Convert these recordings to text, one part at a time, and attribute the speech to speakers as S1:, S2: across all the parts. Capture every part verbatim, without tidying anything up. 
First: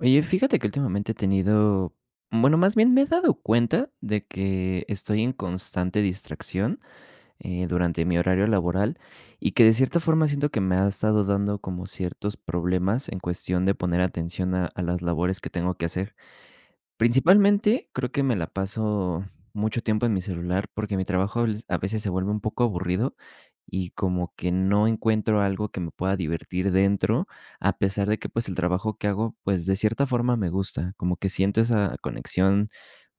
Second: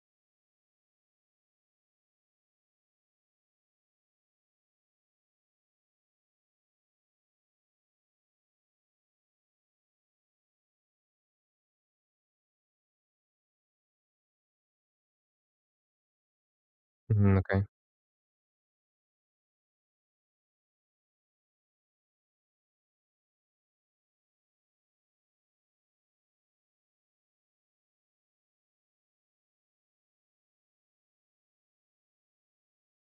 S1: Oye, fíjate que últimamente he tenido, bueno, más bien me he dado cuenta de que estoy en constante distracción eh, durante mi horario laboral y que de cierta forma siento que me ha estado dando como ciertos problemas en cuestión de poner atención a, a las labores que tengo que hacer.
S2: Mm, okey.
S1: Principalmente, creo que me la paso mucho tiempo en mi celular, porque mi trabajo al a veces se vuelve un poco aburrido y como que no encuentro algo que me pueda divertir dentro, a pesar de que, pues, el trabajo que hago, pues, de cierta forma me gusta, como que siento esa conexión,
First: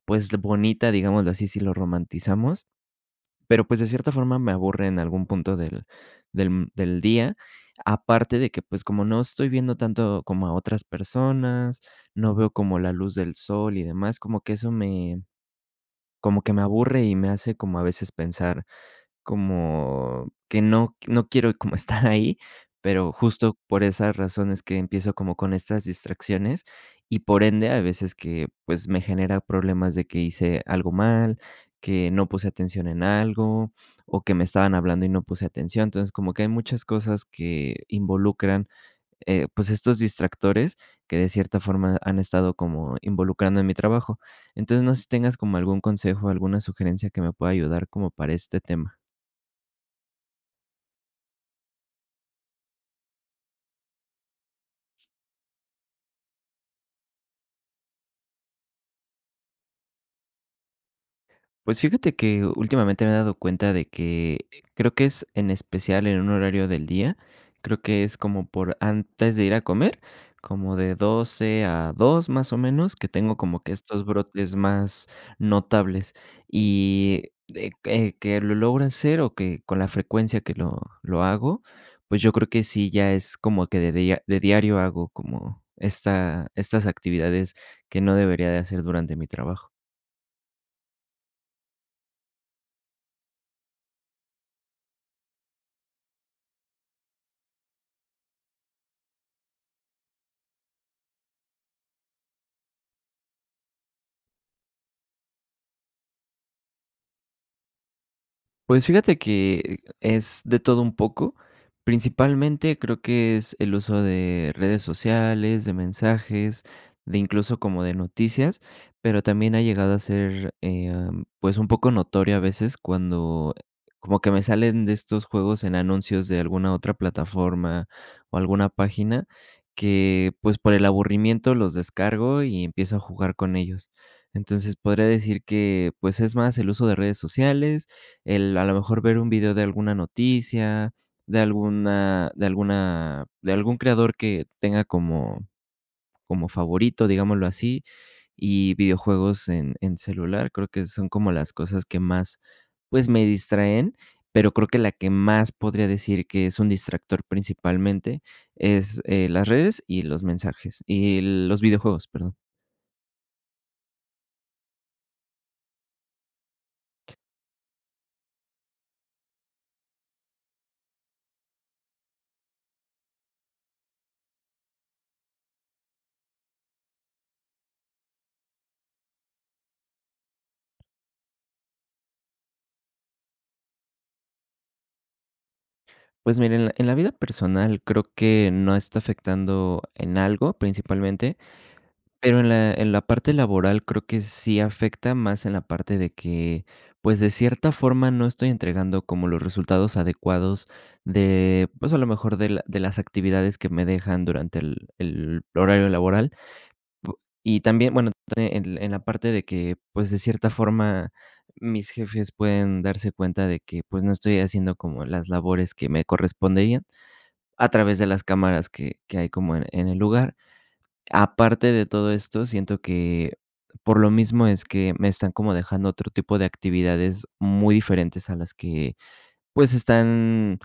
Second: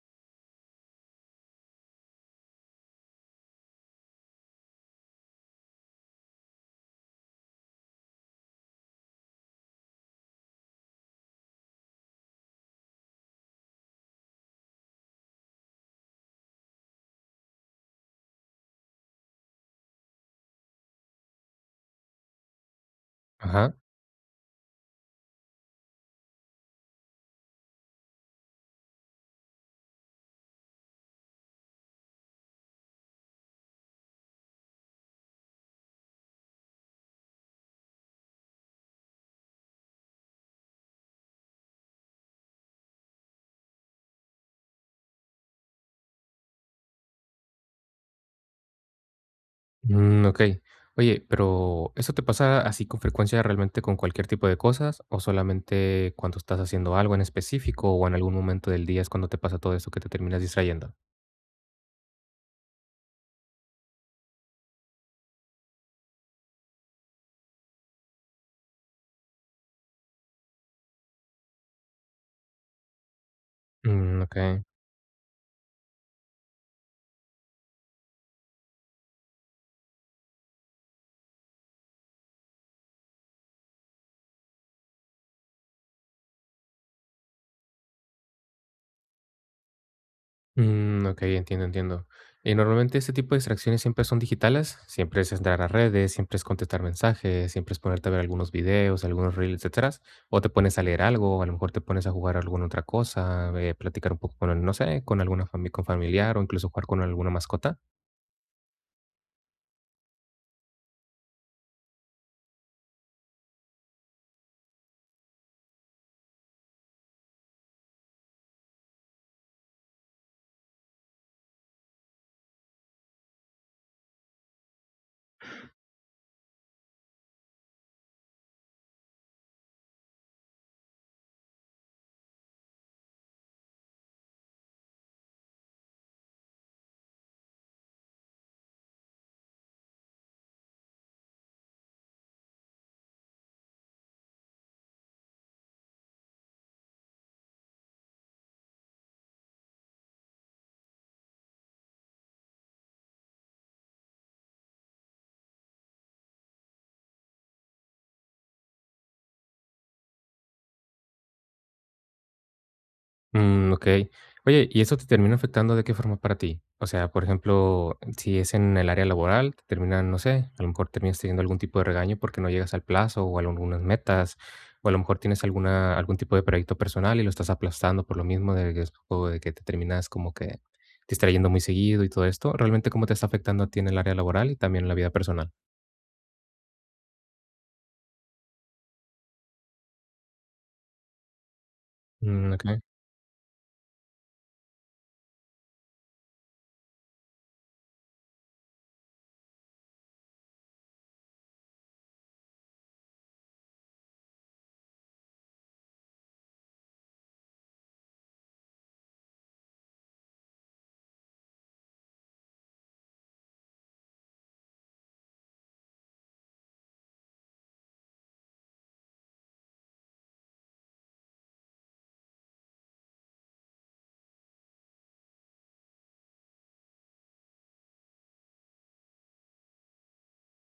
S1: pues, bonita, digámoslo así, si lo romantizamos, pero, pues, de cierta forma me aburre en algún punto del del mm, del día, aparte de que, pues, como no estoy viendo tanto como a otras personas, no veo como la luz del sol y demás, como que eso me como que me aburre y me hace como a veces pensar como que no no quiero como estar ahí, pero justo
S2: Ajá.
S1: por esas razones que empiezo como con estas distracciones y por ende a veces que, pues, me genera problemas de que hice algo mal, que no puse atención en algo o que me estaban hablando y no puse atención. Entonces, como que hay muchas cosas que involucran, eh, pues, estos distractores que de cierta forma han estado como involucrando en mi trabajo. Entonces, no sé si tengas como algún consejo, alguna sugerencia que me pueda ayudar como para este tema.
S2: Mm, okey. Oye, pero, ¿eso te pasa así con frecuencia realmente con cualquier tipo de cosas, o solamente cuando estás haciendo algo en específico, o en algún momento del día es cuando te pasa todo eso que te terminas distrayendo?
S1: Pues fíjate que últimamente me he dado cuenta de que creo que es en especial en un horario del día, creo que es como por antes de ir a comer, como de doce a dos más o menos, que tengo como que estos
S2: Mm,
S1: brotes
S2: okey.
S1: más notables y de que que lo logro hacer o que con la frecuencia que lo lo hago, pues yo creo que sí, ya es como que de dia de diario hago como esta estas actividades que no debería de hacer durante mi trabajo.
S2: Mm, ok, entiendo, entiendo. Y normalmente este tipo de distracciones siempre son digitales, siempre es entrar a redes, siempre es contestar mensajes, siempre es ponerte a ver algunos videos, algunos reels, etcétera. O te pones a leer algo, a lo mejor te pones a jugar alguna otra cosa, eh, platicar un poco con, no sé, con alguna fami- con familiar o incluso jugar con alguna mascota.
S1: Pues fíjate que es de todo un poco. Principalmente creo que es el uso de redes sociales, de mensajes, de incluso como de noticias, pero también ha llegado a ser eh, am, pues un poco notorio a veces cuando como que me salen de estos juegos en anuncios de alguna otra plataforma o alguna página que pues por el aburrimiento los descargo y empiezo a jugar con ellos. Entonces podría decir que pues es más el uso de redes sociales, el a lo mejor ver un video de alguna noticia, de alguna de alguna de algún creador que tenga como como favorito, digámoslo así, y videojuegos en en celular. Creo que son como las cosas que más, pues, me distraen, pero creo que la que más podría decir que es un distractor principalmente es, eh, las redes y los mensajes y los videojuegos, perdón.
S2: Mm, okey. Oye, ¿y eso te termina afectando de qué forma para ti? O sea, por ejemplo, si es en el área laboral, te terminan, no sé, a lo mejor terminas teniendo algún tipo de regaño porque no llegas al plazo o a algunas metas, o a lo mejor tienes alguna algún tipo de proyecto personal y lo estás aplastando por lo mismo de que es o de que te terminas como que distrayendo muy seguido y todo esto. ¿Realmente cómo te está afectando a ti en el área laboral y también en la vida personal?
S1: Pues miren en la en la vida personal creo que no está afectando en algo principalmente, pero en
S2: Mm,
S1: la
S2: okey.
S1: en la parte laboral creo que sí afecta más en la parte de que, pues, de cierta forma no estoy entregando como los resultados adecuados de, pues, a lo mejor de la de las actividades que me dejan durante el el horario laboral. Y también, bueno, también en en la parte de que, pues, de cierta forma mis jefes pueden darse cuenta de que, pues, no estoy haciendo como las labores que me corresponderían a través de las cámaras que que hay como en en el lugar. Aparte de todo esto, siento que por lo mismo es que me están como dejando otro tipo de actividades muy diferentes a las que, pues, están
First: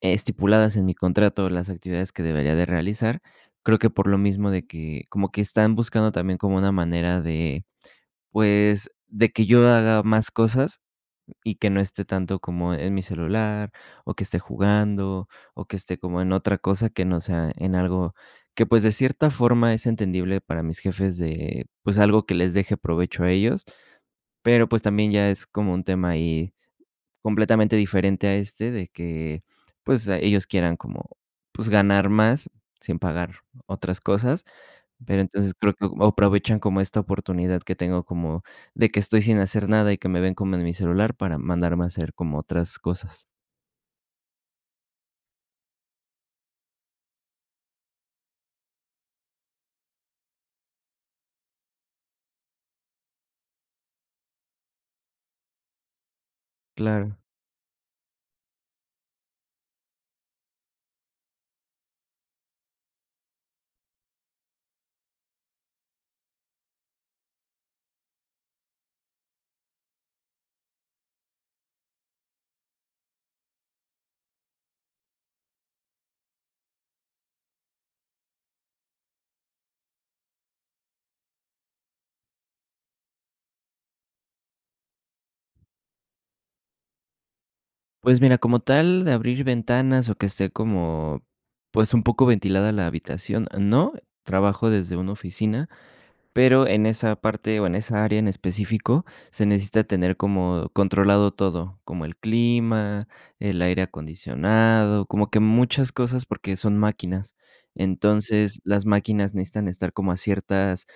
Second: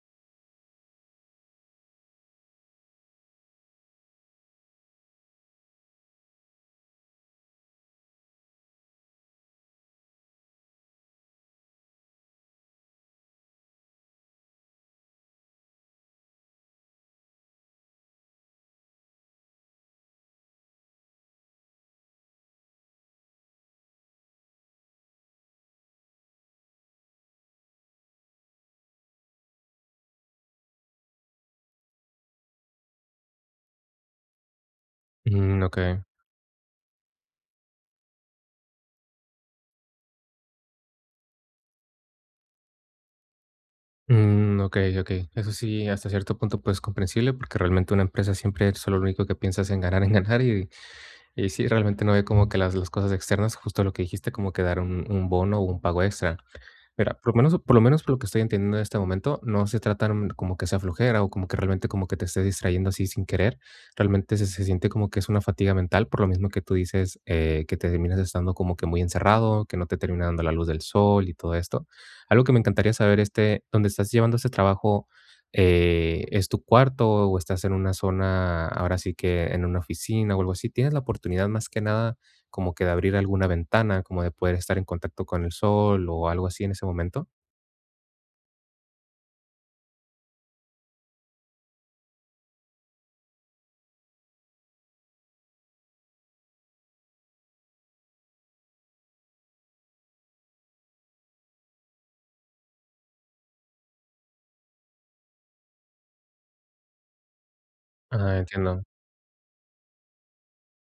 S1: estipuladas en mi contrato, las actividades que debería de realizar. Creo que por lo mismo de que como que están buscando también como una manera de, pues, de que yo haga más cosas y que no esté tanto como en mi celular, o que esté jugando, o que esté como en otra cosa que no sea en algo que, pues, de cierta forma es entendible para mis jefes de, pues, algo que les deje provecho a ellos, pero, pues, también ya es como un tema ahí completamente diferente a este de que, pues, a- ellos quieran como, pues, ganar más sin pagar otras cosas. Pero entonces
S2: Mm,
S1: creo que
S2: okey.
S1: aprovechan como esta oportunidad que tengo como de que estoy sin hacer nada y que me ven como en mi celular para mandarme a hacer como otras cosas.
S2: Mm, ok, ok. Eso sí, hasta cierto punto, pues comprensible, porque realmente una empresa siempre es solo lo único que piensa es en ganar, en ganar, y, y sí, realmente no ve como que las, las cosas externas, justo lo que dijiste, como que dar un, un bono o un pago extra. Mira,
S1: Claro.
S2: por lo menos por lo menos por lo que estoy entendiendo en este momento, no se trata, mm, como que sea flojera o como que realmente como que te estés distrayendo así sin querer. Realmente se se siente como que es una fatiga mental, por lo mismo que tú dices, eh, que te terminas estando como que muy encerrado, que no te termina dando la luz del sol y todo esto. Algo que me encantaría saber, este, ¿dónde estás llevando este trabajo, eh, es tu cuarto o estás en una zona, ahora sí que en una oficina o algo así? ¿Tienes la oportunidad más que nada como que de abrir alguna ventana, como de poder estar en contacto con el sol o algo así en ese momento?
S1: Pues mira, como tal de abrir ventanas o que esté como, pues, un poco ventilada la habitación, no, trabajo desde una oficina, pero en esa parte o en esa área en específico se necesita tener como controlado todo, como el clima, el aire acondicionado, como que muchas cosas porque son máquinas.
S2: Ah,
S1: Entonces,
S2: entiendo.
S1: las máquinas necesitan estar como a ciertas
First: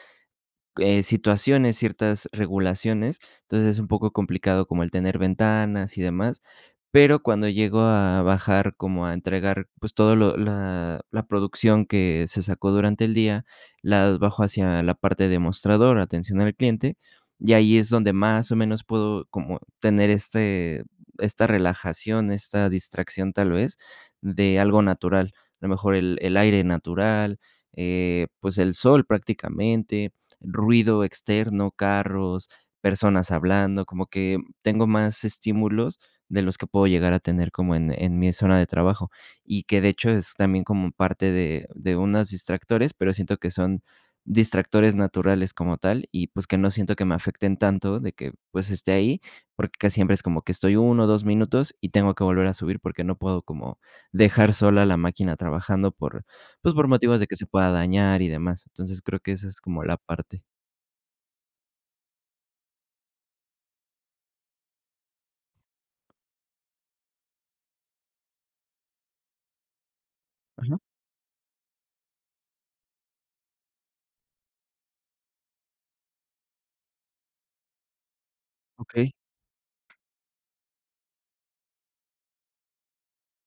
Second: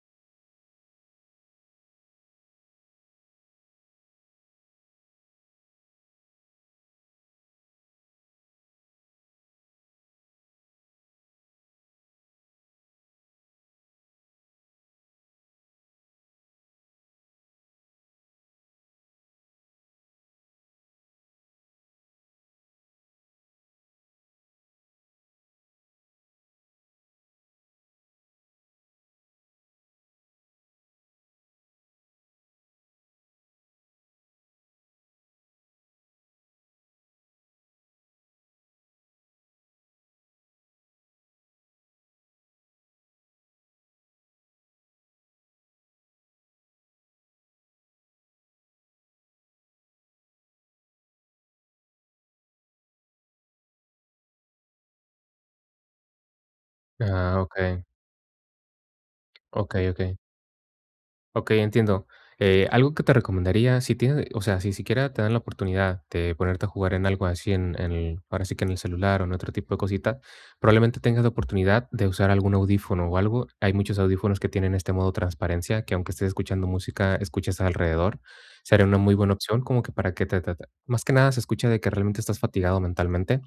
S1: eh, situaciones, ciertas regulaciones, entonces es un poco complicado como el tener ventanas y demás, pero cuando llego a bajar como a entregar, pues, todo lo la la producción que se sacó durante el día, la bajo hacia la parte de mostrador, atención al cliente, y ahí es donde más o menos puedo como tener este esta relajación, esta distracción, tal vez, de algo natural, a lo mejor el el aire natural, eh, pues, el sol prácticamente, ruido externo, carros, personas hablando, como que tengo más estímulos de los que puedo llegar a tener como en en mi zona de trabajo, y que de hecho es también como parte de de unos distractores, pero siento que son distractores naturales como tal, y pues que no siento que me afecten tanto de que, pues, esté ahí, porque casi siempre es como que estoy uno o dos minutos y tengo que volver a subir porque no puedo como dejar sola la máquina trabajando por, pues, por motivos de que
S2: Ah,
S1: se pueda
S2: okey,
S1: dañar y demás. Entonces, creo que esa es como
S2: okey,
S1: la
S2: okey.
S1: parte.
S2: Okey, entiendo. Eh, algo que te recomendaría, si tienes, o sea, si siquiera te dan la oportunidad de ponerte a jugar en algo así en en el ahora sí que en el celular o en otro tipo de cosita,
S1: Ajá.
S2: probablemente tengas la oportunidad de usar algún audífono o algo. Hay muchos audífonos que tienen este modo transparencia, que aunque estés escuchando música, escuches alrededor. Sería una
S1: Okey,
S2: muy buena opción como que para que te te te más que nada se escucha de que realmente estás fatigado mentalmente.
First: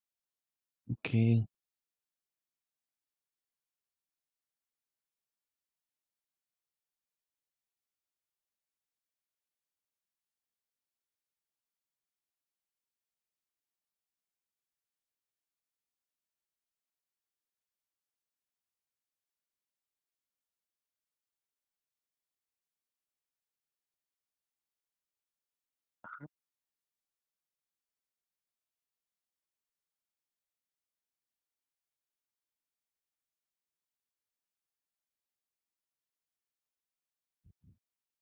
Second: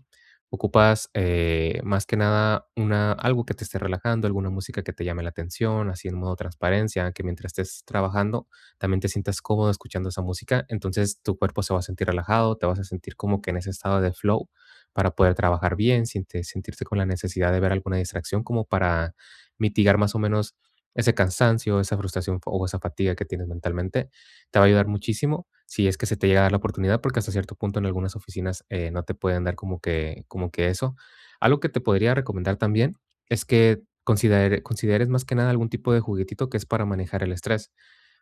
S2: Ocupas,
S1: okey,
S2: eh, más que nada, una algo que te esté relajando, alguna música que te llame la atención, así en modo transparencia, que mientras estés trabajando también te sientas cómodo escuchando esa música. Entonces, tu cuerpo se va a sentir relajado, te vas a sentir como que en ese estado de flow para poder trabajar bien, sin te sentirte con la necesidad de ver alguna distracción, como para mitigar más o menos ese cansancio, esa frustración o esa fatiga que tienes mentalmente. Te va a ayudar muchísimo si es que se te llega a dar la oportunidad, porque hasta cierto punto en algunas oficinas eh, no te pueden dar como que, como que eso. Algo que te podría recomendar también es que considere- consideres más que nada algún tipo de juguetito que es para manejar el estrés.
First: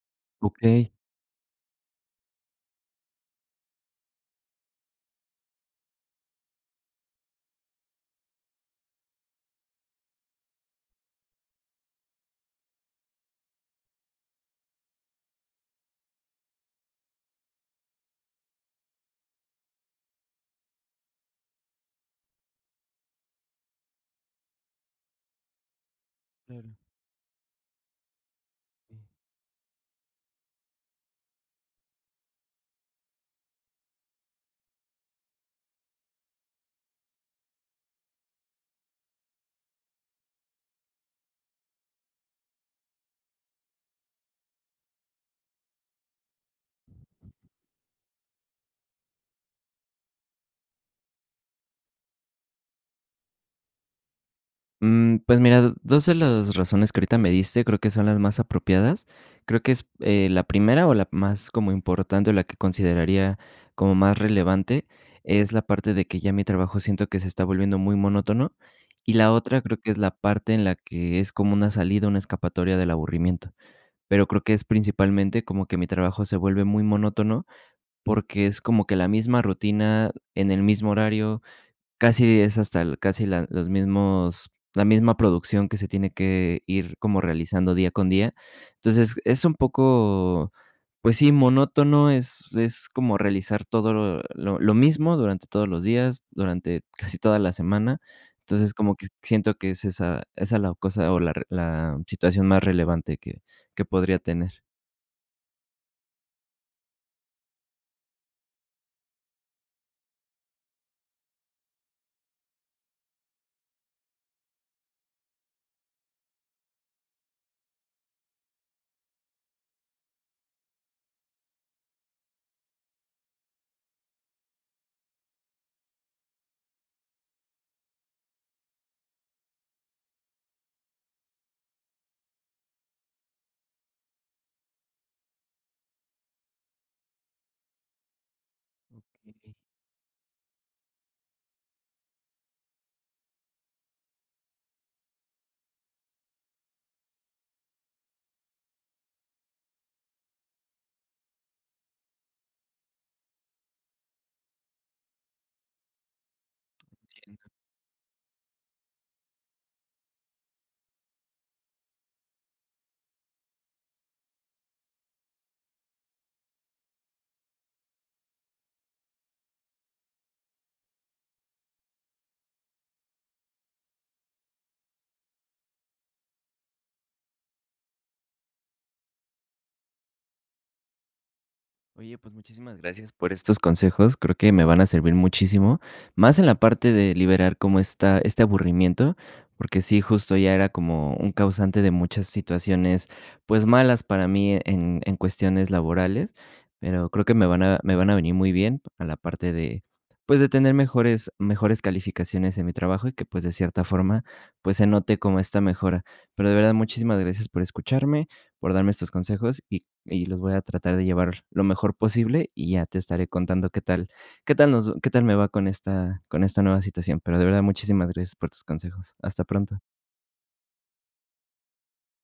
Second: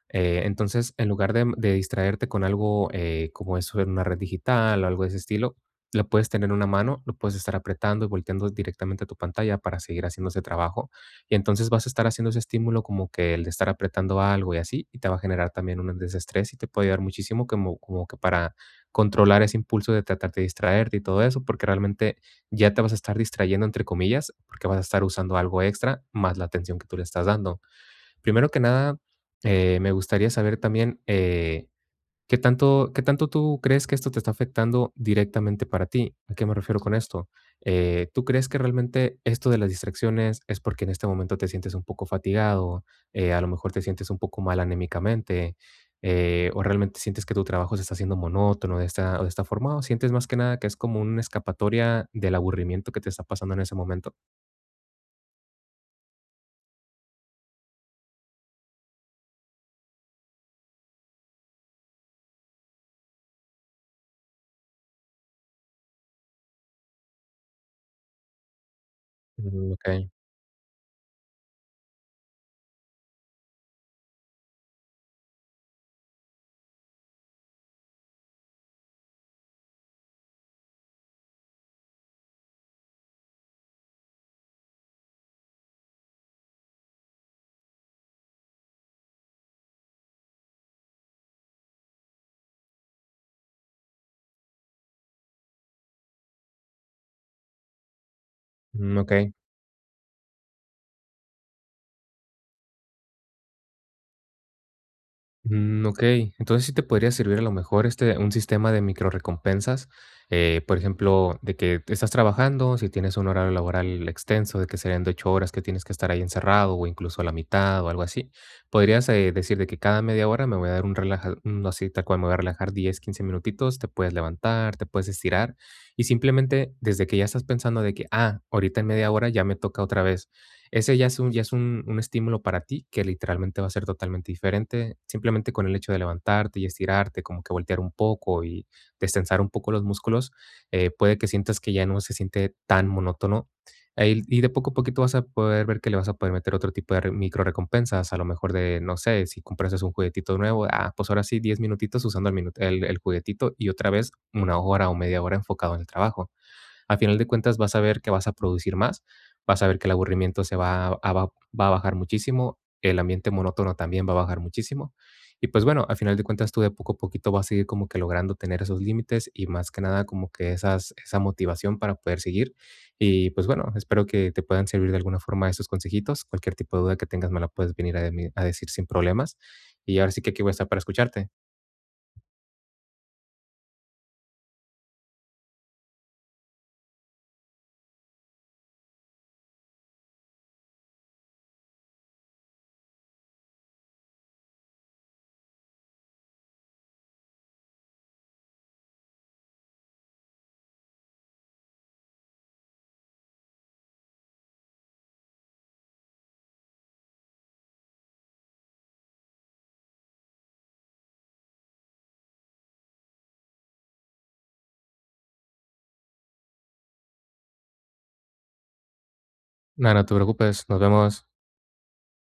S2: Eh,
S1: okey.
S2: entonces, en lugar de, de distraerte con algo eh, como eso en una red digital o algo de ese estilo, lo puedes tener en una mano, lo puedes estar apretando y volteando directamente a tu pantalla para seguir haciendo ese trabajo. Y entonces vas a estar haciendo ese estímulo como que el de estar apretando algo y así, y te va a generar también un desestrés y te puede ayudar muchísimo como, como que para controlar ese impulso de tratar de distraerte y todo eso, porque realmente ya te vas a estar distrayendo, entre comillas, porque vas a estar usando algo extra más la
S1: Claro,
S2: atención que tú le estás dando. Primero que
S1: sí.
S2: nada, eh, me gustaría saber también, eh, ¿qué tanto qué tanto tú crees que esto te está afectando directamente para ti? ¿A qué me refiero con esto? Eh, ¿tú crees que realmente esto de las distracciones es porque en este momento te sientes un poco fatigado, eh, a lo mejor te sientes un poco mal anémicamente, eh, o realmente sientes que tu trabajo se está haciendo monótono de esta o de esta forma, o sientes más que nada que es como una escapatoria del aburrimiento que te está pasando en ese momento?
S1: Mm, pues mira, dos de las razones que ahorita me diste creo que son las más apropiadas. Creo que es, eh, la primera o la más como importante, o la que consideraría como más relevante, es la parte de que ya mi trabajo siento que se está volviendo muy monótono, y la otra
S2: Mm,
S1: creo que es
S2: okey,
S1: la parte en la que es como una salida, una escapatoria del aburrimiento. Pero creo que es principalmente como que mi trabajo se vuelve muy monótono, porque es como que la misma rutina en el mismo horario, casi es hasta el casi la los mismos la misma producción que se tiene que ir como realizando día con día. Entonces, es un poco, pues sí, monótono, es es como realizar todo lo lo lo mismo durante todos los días, durante casi toda la semana. Entonces, como
S2: mm,
S1: que
S2: okey.
S1: siento que es esa esa la cosa o la re la situación más relevante que que podría tener.
S2: Mm, okey. Entonces, sí te podría servir a lo mejor, este, un sistema de microrrecompensas, eh, por ejemplo, de que estás trabajando, si tienes un horario laboral extenso, de que serían de ocho horas que tienes que estar ahí encerrado, o incluso a la mitad, o algo así. Podrías, eh, decir de que cada media hora me voy a dar un relaja un así tal cual, me voy a relajar diez, quince minutitos, te puedes levantar, te puedes estirar, y simplemente desde que ya estás pensando de que: "Ah, ahorita en media hora ya me toca otra vez". Ese ya es un ya es un un estímulo para ti que literalmente va a ser totalmente diferente, simplemente con el hecho de levantarte y estirarte, como que voltear un poco y destensar un
S1: Okey.
S2: poco los músculos, eh, puede que sientas que ya no se siente tan monótono. Ahí y de poco a poquito vas a poder ver que le vas a poder meter otro tipo de re micro recompensas. A lo mejor de, no sé, si comprases un juguetito nuevo, ah, pues ahora sí, diez minutitos usando el minu el el juguetito y otra vez una hora o media hora enfocado en el trabajo. Al final de cuentas vas a ver que vas a producir más, vas a ver que el aburrimiento se va a, a- va a bajar muchísimo, el ambiente monótono también va a bajar muchísimo. Y pues bueno, al final de cuentas tú de poco a poquito vas a ir como que logrando tener esos límites y más que nada como que esas, esa motivación para poder seguir. Y pues bueno, espero que te puedan servir de alguna forma estos consejitos. Cualquier tipo de duda que tengas me la puedes venir a, de- a decir sin problemas. Y ahora sí que aquí voy a estar para escucharte.
S1: Oye, pues muchísimas gracias por estos consejos. Creo que me van a servir muchísimo, más en la parte de liberar como esta, este aburrimiento, porque sí, justo ya era como un causante de muchas situaciones, pues malas para mí e, en, en cuestiones laborales, pero creo que me van a, me van a venir muy bien a la parte de, pues de tener mejores, mejores calificaciones en mi trabajo y que pues de cierta forma, pues se note como esta mejora. Pero de verdad, muchísimas gracias por escucharme, por darme estos consejos y y los voy a tratar de llevar lo mejor posible y ya te estaré contando qué tal qué tal nos qué tal me va con esta con esta nueva situación. Pero de verdad, muchísimas gracias por tus consejos. Hasta pronto.
S2: Nada, no te preocupes. Nos vemos.